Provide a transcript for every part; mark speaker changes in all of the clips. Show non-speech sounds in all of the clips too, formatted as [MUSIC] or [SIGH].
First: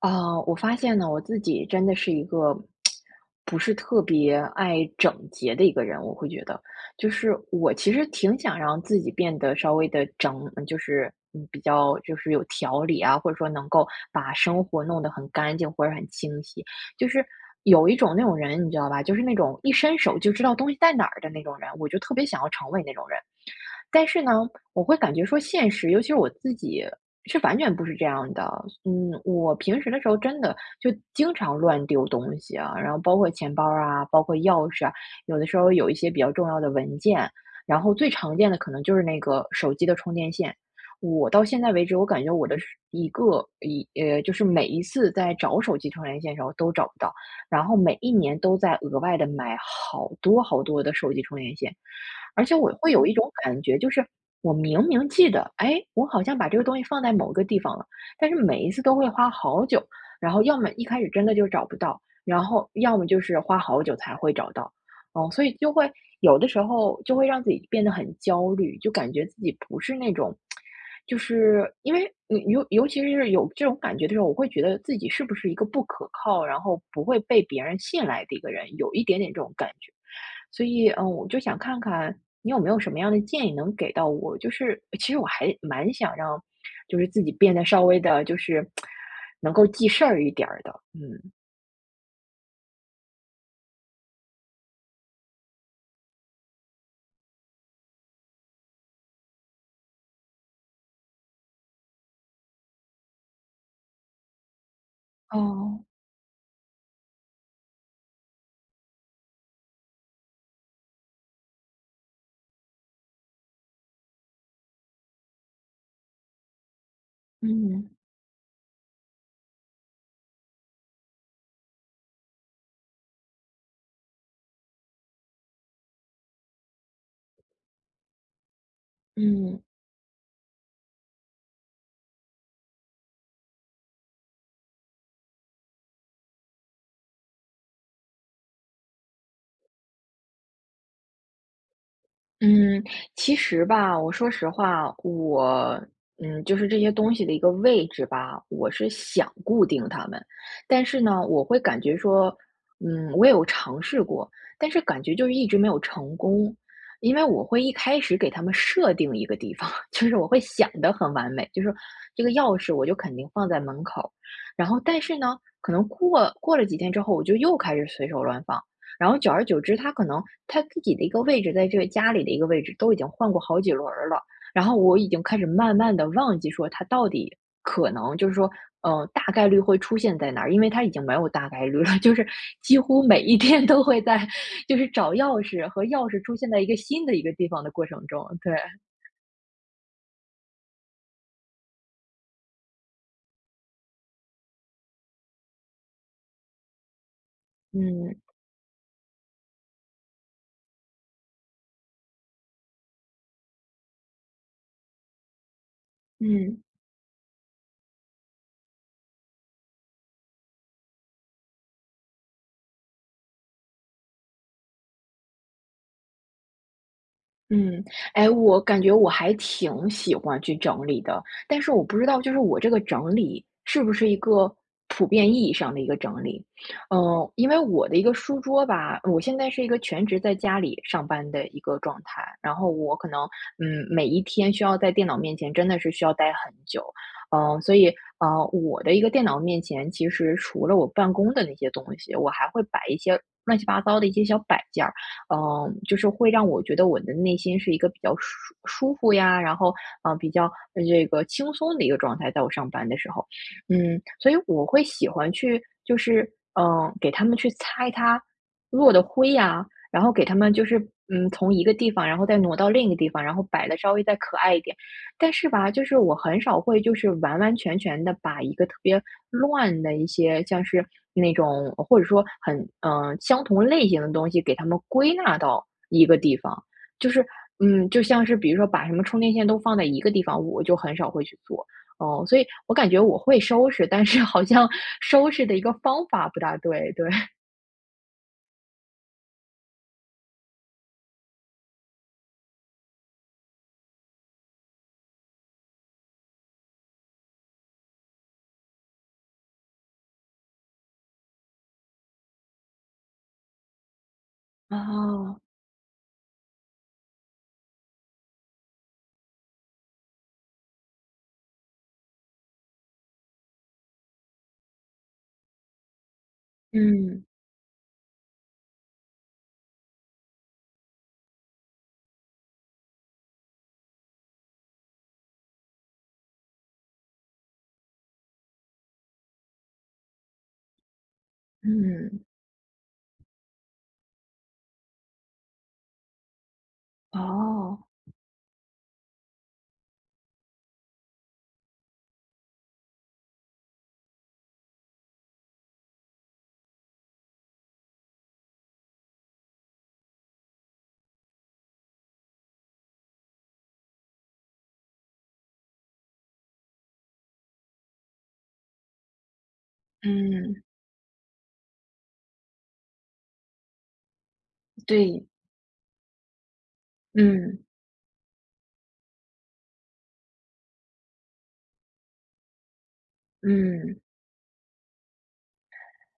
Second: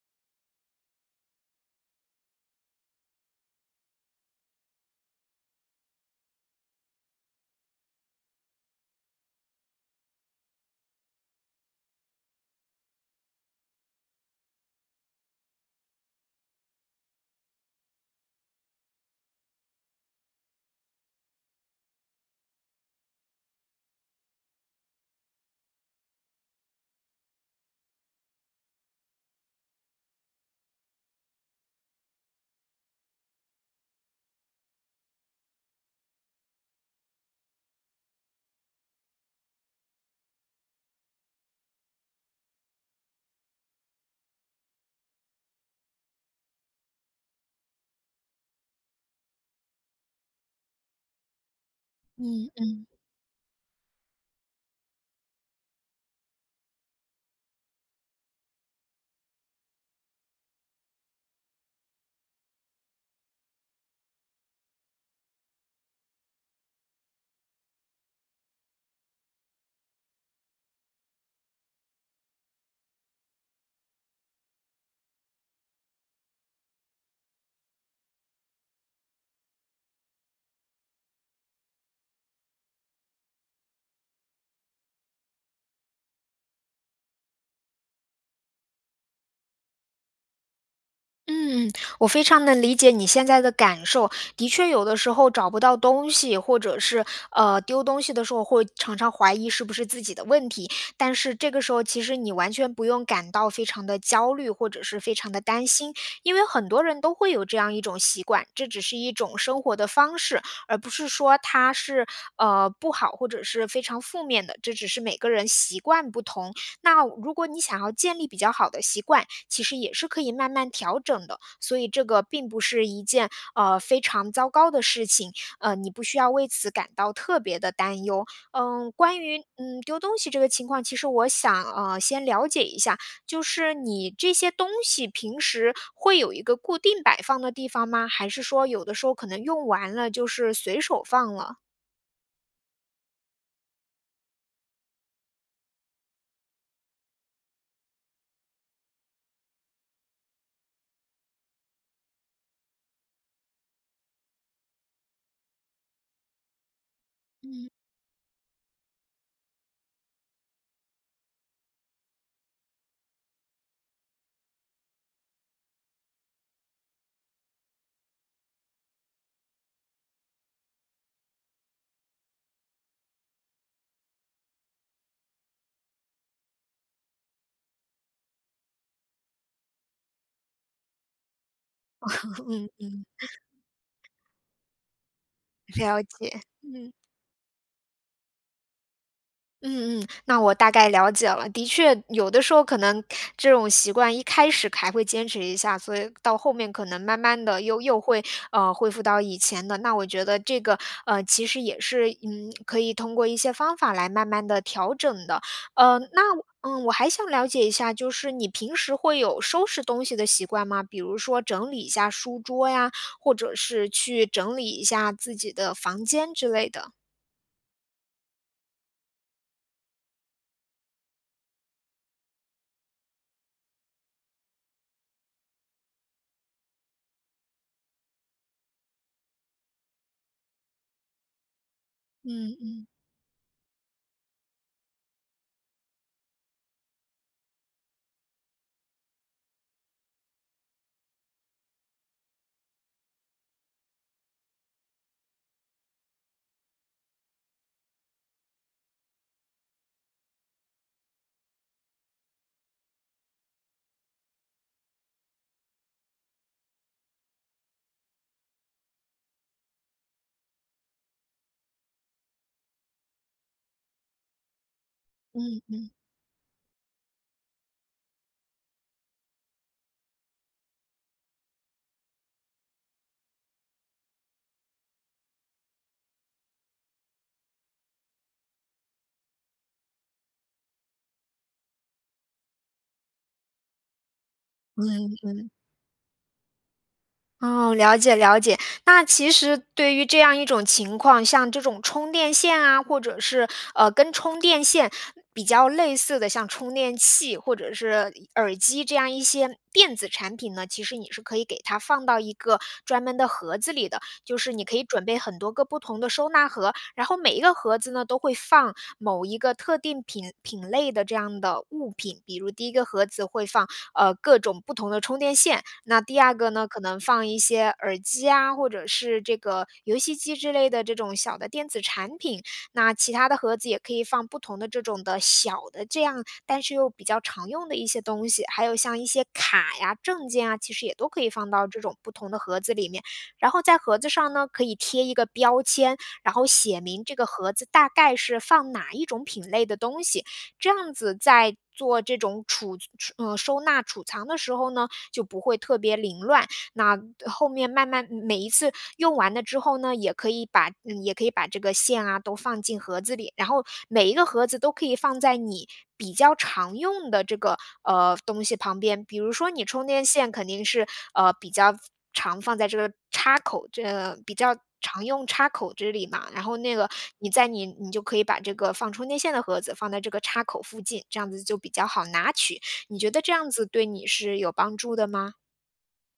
Speaker 1: 啊，我发现呢，我自己真的是一个不是特别爱整洁的一个人，我会觉得，就是我其实挺想让自己变得稍微的整，就是比较就是有条理啊，或者说能够把生活弄得很干净或者很清晰，就是有一种那种人，你知道吧，就是那种一伸手就知道东西在哪儿的那种人，我就特别想要成为那种人。但是呢，我会感觉说现实，尤其是我自己是完全不是这样的。嗯，我平时的时候真的就经常乱丢东西啊，然后包括钱包啊，包括钥匙啊，有的时候有一些比较重要的文件，然后最常见的可能就是那个手机的充电线。我到现在为止，我感觉我的是一个一呃，就是每一次在找手机充电线的时候都找不到，然后每一年都在额外的买好多好多的手机充电线。而
Speaker 2: 嗯
Speaker 1: 且我
Speaker 2: 嗯
Speaker 1: 会有一种感觉，就是我明明记得，哎，我好像把这个东西放在某个地方了，但是每一次都会花好久，然后要么一开始真的就找不到，然后要么就是花好久才会找到，哦，所以就会有的时候就会让自己变得很焦虑，就感觉自己不是那种，就是因为你尤其是有这种感觉的时候，我会觉得自己是不是一个不可靠，然后不会被别人信赖的一个人，有一点点这种感觉。所以，我就想看看你有没有什么样的建议能给到我。就是其实我还蛮想让，就是自己变得稍微的，就是能够记事儿一点儿的。嗯。
Speaker 2: 嗯，我非常能理解你现在的感受。的确，有的时候找不到东西，或者是丢东西的时候，会常常怀疑是不是自己的问题。但是这个时候，其实你完全不用感到非常的焦虑，或者是非常的担
Speaker 1: 哦，
Speaker 2: 心，因为很多人都会有这样一种习惯，这只是一种生活的方式，而不是说它是不好或者是非常负面的。这只是每个人习惯不同，那如果你想
Speaker 1: 嗯
Speaker 2: 要建立比较好的习惯，其实也是可以慢慢调整的，所以这个并不是一件非常糟糕的事情，你不需要为此感到特别的担忧。嗯，关于
Speaker 1: 嗯，
Speaker 2: 嗯丢东西这个情况，其实我想先了解一下，就是你这些东西平时会有一个固定摆放的地方吗？还是说有的时候可能用完了就是随手放了？
Speaker 1: 嗯，其实吧，我说实话，我就是这些东西的一个位置吧，我是想固定它们，但是呢，我会感觉说，我也有尝试过，但是感觉就是一直没有成功，因为我会一开始给他们设定一个地方，[LAUGHS] 就是我会想得很完美，就是这个钥匙我就肯定放在门口，然后但是呢，可能过了几天之后，我就又开始随手乱放。然后久而久之，他可能他自己的一个位置，在这个家里的一个位置都已经换过好几轮儿了。然后我已经开始慢慢的忘记说他到底可能就是说，大概率会出现在哪儿，因为他已经没有大概率了，[LAUGHS] 就是
Speaker 2: [LAUGHS] 嗯
Speaker 1: 几
Speaker 2: 嗯，
Speaker 1: 乎每一天都会在就是找钥匙和
Speaker 2: 了
Speaker 1: 钥匙出
Speaker 2: 解，
Speaker 1: 现在一个
Speaker 2: 嗯。
Speaker 1: 新的一个地方的过程中，对，
Speaker 2: 嗯嗯，那我大概了解了。的确，有的时候可能这种习惯一开始还会坚持一下，所以到后面可能慢慢的又
Speaker 1: 嗯，
Speaker 2: 会恢复到以前的。那我觉得这个其实也是嗯可以通过一些方法来慢慢的调整的。那我
Speaker 1: 嗯。
Speaker 2: 嗯我还想了解一下，就是你平时会有收拾东西的习惯吗？比如说整理一下书桌呀，或者是去整理一下自己的房间之类的。
Speaker 1: 嗯，哎，我感觉我还挺喜欢去整理的，但是我不知道，就是我这个整理是不是一个普遍意义上的一个整理？嗯，因为我的一个书桌吧，我现在是一个全职在家里上班的一个状态，然
Speaker 2: 嗯
Speaker 1: 后
Speaker 2: 嗯
Speaker 1: 我可能每一天需要在电脑面前真的是需要待很久，嗯，所以我的一个电脑面前其实除了我办公的那些东西，我还会摆一些乱七八糟的一些小摆件儿。嗯，就是会让我觉得我的内心是一个比较舒服呀，然后比较这个轻松的一个状态，在我上班的时候，嗯，所以我会喜欢去就是给他们去擦一擦落的灰呀，然后给他们就是从一个地方，然后再挪到另一个地方，然后摆的稍微再可爱一点。但是
Speaker 2: 嗯
Speaker 1: 吧，就
Speaker 2: 嗯
Speaker 1: 是我很少会就是完完全全的把一个特别乱的一些，像是那种或者说很相同类型的东西给它们归纳到一个地方。就是，嗯，就像是比如说把什么充电线都放在一个地方，我就很少会去做。哦，所以我感觉我会收拾，但是好像
Speaker 2: 嗯
Speaker 1: 收拾
Speaker 2: 嗯。
Speaker 1: 的一个方法不大对，对。
Speaker 2: 哦，了解了解。那其实对于这样一种情况，像这种充电线啊，或者是跟充电线比较类似的，像充电器或者是耳机这样一些电子产品呢，其实你是可以给它放到一个专门的盒子里的，就是你可以准备很
Speaker 1: 哦，
Speaker 2: 多个不同的收纳盒，然后每一个盒子呢都会放某一个特定品类的这样的物品，比如第一个盒子会放各种不同的充电线。那第二个呢，可能
Speaker 1: 嗯，
Speaker 2: 放一些耳机啊，或者是这个游戏机之类的这种小的电子产品。那其他的盒子也可以放不同的这种的小的这样，但是又比较常用的一些东西，还有像一些卡呀、证件啊，其实也都可以放到这种不
Speaker 1: 嗯，
Speaker 2: 同的盒子里面。然后在盒子上呢，可以贴一个标签，然后写明这个盒子
Speaker 1: 哦，
Speaker 2: 大概是放哪一种品类的东西。这样子在做这种储收纳储藏的时候呢，就不会特别凌乱。那后面慢慢每一次用完了之后呢，也可以把嗯，也可以把这个线啊都放进盒子里，然后每一个盒子都可以放在你比较常用的这个东西旁边。比如说你充电线肯
Speaker 1: 嗯，
Speaker 2: 定是比较常放在这个插口这比较。常
Speaker 1: 对，
Speaker 2: 用插口这里嘛，然后那个你在
Speaker 1: 嗯，
Speaker 2: 你你就可以把这个放充电线的盒子放在这个插口附近，这样子就比较好拿取。你觉得这样子对
Speaker 1: 嗯。
Speaker 2: 你是有帮助的吗？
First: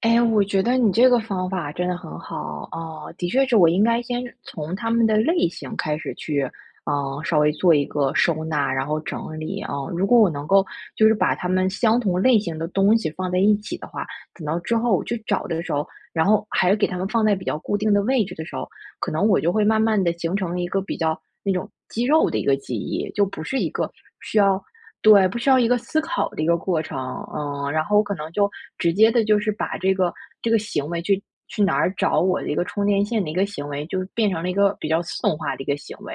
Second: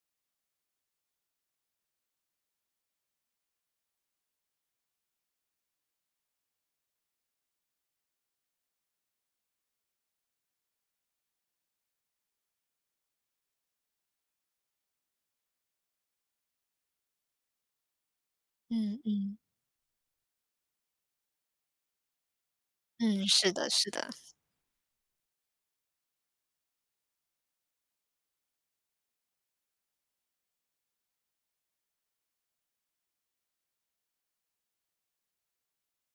Speaker 1: 哎，我觉得你这个方法真的很好，哦。的确是我应该先从他们的类型开始去，嗯，稍微做一个收纳，然后整理，啊，如果我能够就是把他们相同类型的东西放在一起的话，等到之后我去找的时候，然后还给他们放在比较固定的位置的时候，
Speaker 2: 嗯
Speaker 1: 可能我
Speaker 2: 嗯
Speaker 1: 就会慢慢的形成一个比较那种肌肉的一个记忆，就
Speaker 2: 嗯，
Speaker 1: 不
Speaker 2: 是
Speaker 1: 是一
Speaker 2: 的，
Speaker 1: 个
Speaker 2: 是的，
Speaker 1: 需要对，不需要一个思考的一个过程，嗯，然后我可能就直接的，就是把这个这个行为去哪儿找我的一个充电线的一个行为，就变成了一个比较自动化的一个行为。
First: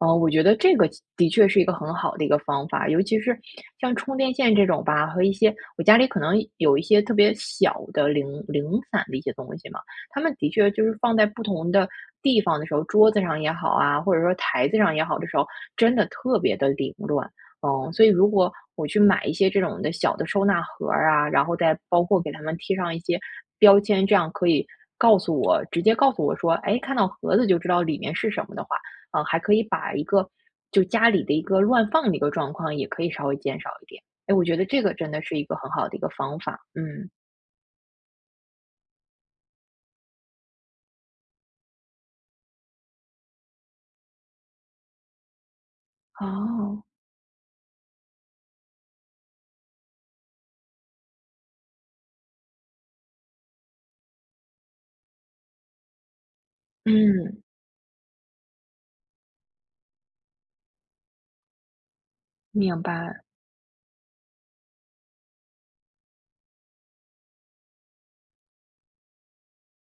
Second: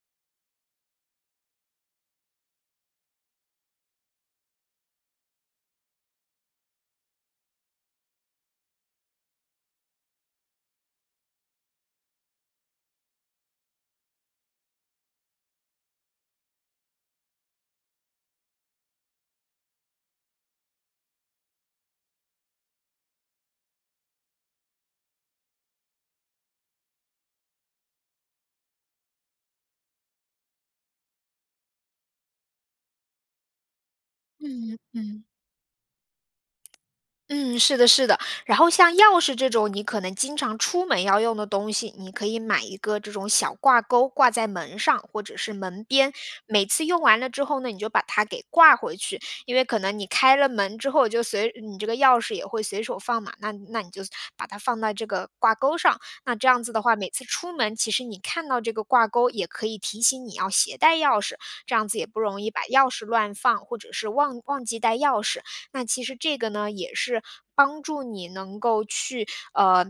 Speaker 1: 嗯，我觉得这个的确是一个很好的一个方法，尤其是像充电线这种吧，和一些我家里可能有一些特别小的零散的一些东西嘛，他们的确就是放在不同的地方的时候，桌子上也好啊，或者说台子上也好的时候，真的特别的凌乱。哦，所以如果我去买一些这种的小的收纳盒儿啊，然后再包括给他们贴上一些标签，这样可以告诉我直接告诉我说，哎，看到盒子就知道里面是什么的话，啊，还可以把一个就家里的一个乱放的一个状况也可以稍微减少一点。哎，我觉得这个真的
Speaker 2: 嗯。
Speaker 1: 是一个很好的一个方法，嗯。
Speaker 2: 嗯，是的，是的。然后像钥匙这种你可能经常出门要用的东西，你可以买一个这种小挂钩挂在门上或者是门边，每
Speaker 1: 哦。
Speaker 2: 次用完了之后呢，你就把它给挂回去，因为可能你开了门之后就随你这个钥匙也会随手放嘛，那你就把它放到这个挂钩上，那这样子的话，每次
Speaker 1: 嗯，
Speaker 2: 出门其实你看到这个挂钩也可以提醒你要携带钥匙，这样子也不容易把
Speaker 1: 明
Speaker 2: 钥匙
Speaker 1: 白，
Speaker 2: 乱放或者是忘记带钥匙。那其实这个呢，也是帮助你能够去，呃，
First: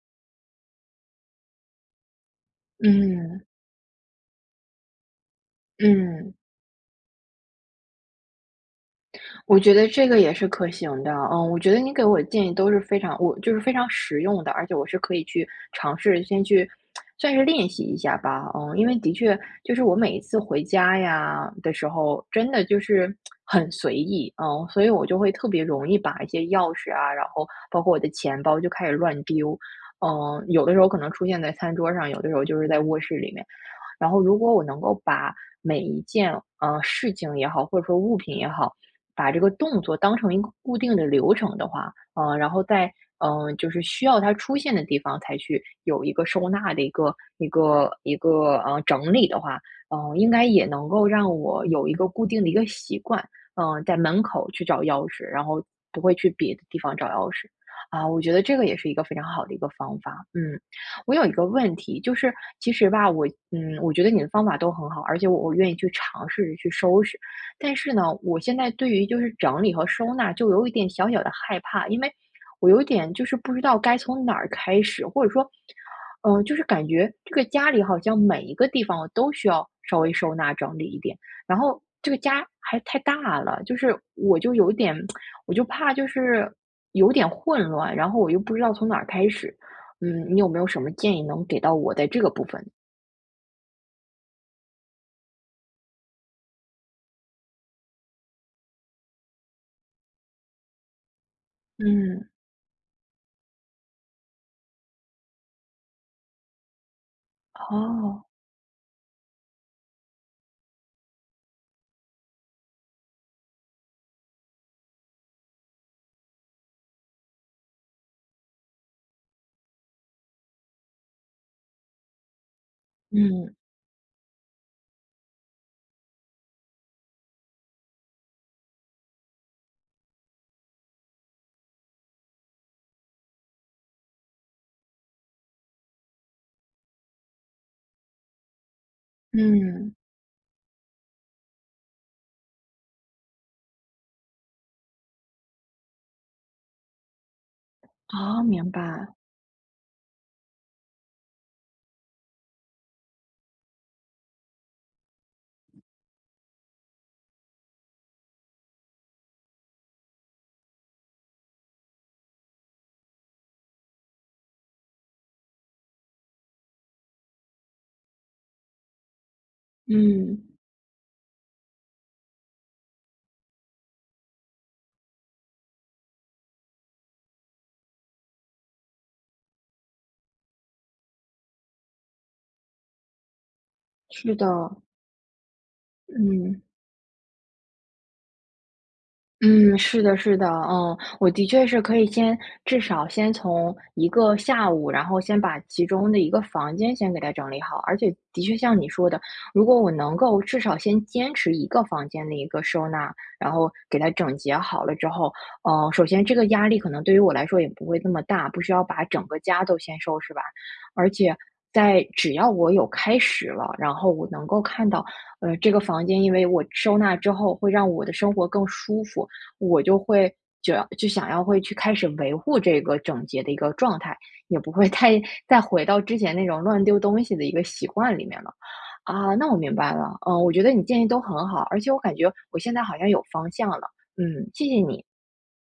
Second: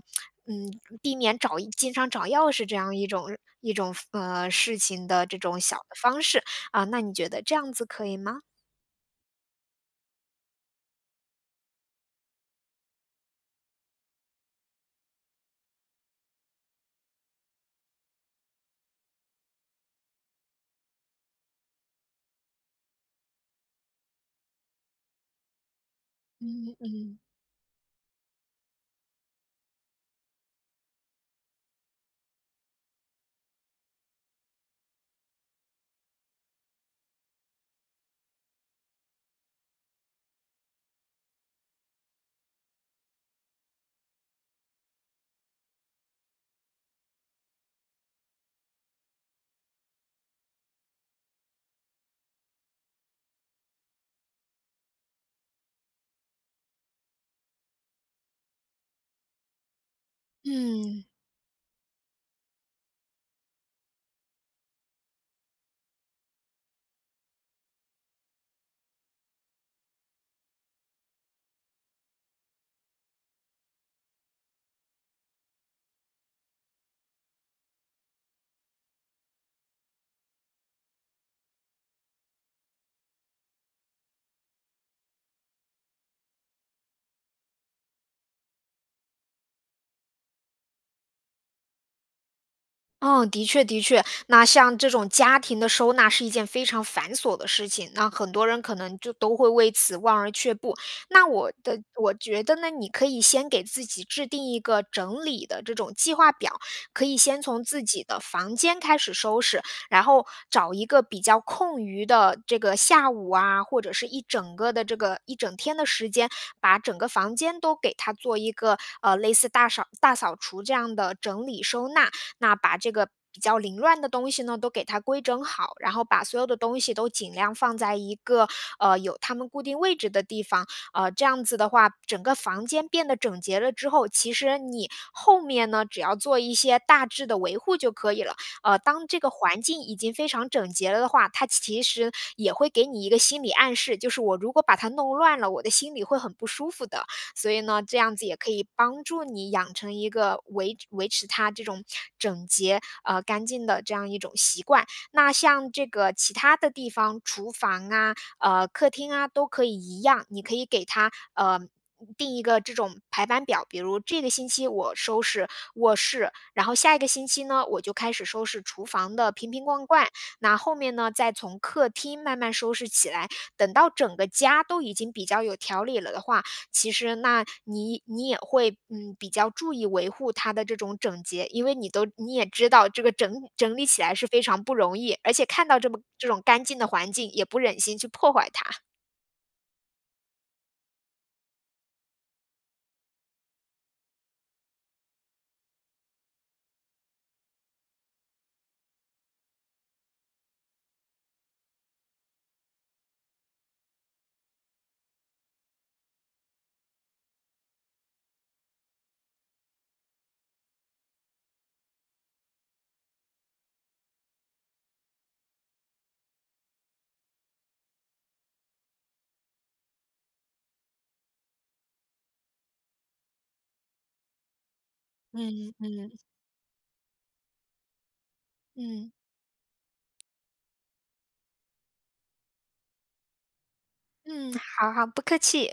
Speaker 2: 嗯，避免经常找钥匙这样一种
Speaker 1: 嗯，
Speaker 2: 一种，事情的这种小的方
Speaker 1: 嗯。
Speaker 2: 式，啊，那你觉得这样子可以吗？
Speaker 1: 我觉得这个也是可行的，嗯，我觉得你给我的建议都是非常我就是非常实用的，而且我是可以去尝试先去算是练习一下吧，嗯，因为的确就是我每一次回家呀的时候，真的就是很随意，嗯，所以我就会特别容易把一些钥
Speaker 2: 嗯
Speaker 1: 匙啊，
Speaker 2: 嗯。
Speaker 1: 然后包括我的钱包就开始乱丢，嗯，有的时候可能出现在餐桌上，有的时候就是在卧室里面。然后如果我能够把每一件事情也好，或者说物品也好，把这个动作当成一个固定的流程的话，然后在就是需要它出现的地方才去有一个收纳的一个整理的话，应该也能够让我有一个固定的一个习惯，嗯、在门口去找钥匙，然后不会去别的地方找钥匙啊，我觉得这个也是一个非常好的一个方法，嗯。
Speaker 2: 嗯。
Speaker 1: 我有一个问题，就是其实吧，我我觉得你的方法都很好，而且我愿意去尝试着去收拾。但是呢，我现在对于就是整理和收纳就有一点小小的害怕，因为我有一点就是不知道该从哪儿开始，或者说，就是感觉这个家里好像每一个地方我都需要稍微收纳整理一点，然后这个家还太大了，就是我就有点，我就怕就是有点混乱，然后我又不知道从哪儿开始。嗯，你有没有什么建议能给到我在这个部分？
Speaker 2: 嗯，的确的确，那像这种家庭的收纳是一件非常繁琐的事情，那很多人可能就都会为此望而却步。那我
Speaker 1: 嗯，
Speaker 2: 觉得呢，你可以先给自己制定一个整理的这种计划表，可以先从自己的
Speaker 1: 哦，
Speaker 2: 房间开始收拾，然后找一个比较空余的这个下午啊，或者是一整个的这个一整天的时间，把整个房间都给它做一个类似大扫除这样的整理收纳。那把这个比
Speaker 1: 嗯。
Speaker 2: 较凌乱的东西呢，都给它规整好，然后把所有的东西都尽量放在一个有它们固定位置的地方，这样子的话，整个房间变得整洁了之后，其实你后面呢，只要做一些大致的维护就可以了。当这个环境
Speaker 1: 嗯，
Speaker 2: 已经非常整洁了的话，它其实也会给你一个心理暗示，就是我如果把它弄乱了，我的心里会很不舒服的。所以呢，这样子也
Speaker 1: 哦，
Speaker 2: 可以
Speaker 1: 明
Speaker 2: 帮
Speaker 1: 白，
Speaker 2: 助你养成一个维持它这种整洁、干净的这样一种习惯。那像这个其他的地方，厨房啊、客厅啊，都可以一样，你可以给它定一个这种排班表，比如这个星期我收拾卧室，然后下一个星期呢，我就开始收拾厨房的瓶瓶罐罐，
Speaker 1: 嗯，
Speaker 2: 那后面呢，再从客厅慢慢收拾起来。等到整个家都已经比较有条理了的话，其实那你也会，嗯，比较注意维护它的这种整洁，因为你也知道这个整理起来是
Speaker 1: 是
Speaker 2: 非常
Speaker 1: 的，
Speaker 2: 不容易，而且看到这么这种
Speaker 1: 嗯。
Speaker 2: 干净的环境，也不忍心去破坏它。
Speaker 1: 嗯，是的，是的，嗯，我的确是可以先至少先从一个下午，然后先把其中的一个房间先给它整理好。而且的确像你说的，如果我能够至少先坚持一个房间的一个收纳，然后给它整洁好了之后，呃，首先这个压力可能对于我来说也不会那么大，不需要把整个家都先收拾完。而且在只要我有开始了，然后我能够看到，呃，这个房间因为我收纳之后会让我的生活更舒服。我就会就要就想要会去开始维护这个整洁的一个状态，也不会太再
Speaker 2: 嗯
Speaker 1: 回到
Speaker 2: 嗯。
Speaker 1: 之前那种乱丢东西的一个习惯里面了。
Speaker 2: 嗯，
Speaker 1: 啊，那我明白了，嗯，我觉得你建议都很好，而且我感觉我现在好像有方向了，嗯，
Speaker 2: 嗯，
Speaker 1: 谢谢
Speaker 2: 好
Speaker 1: 你。
Speaker 2: 好，不客气。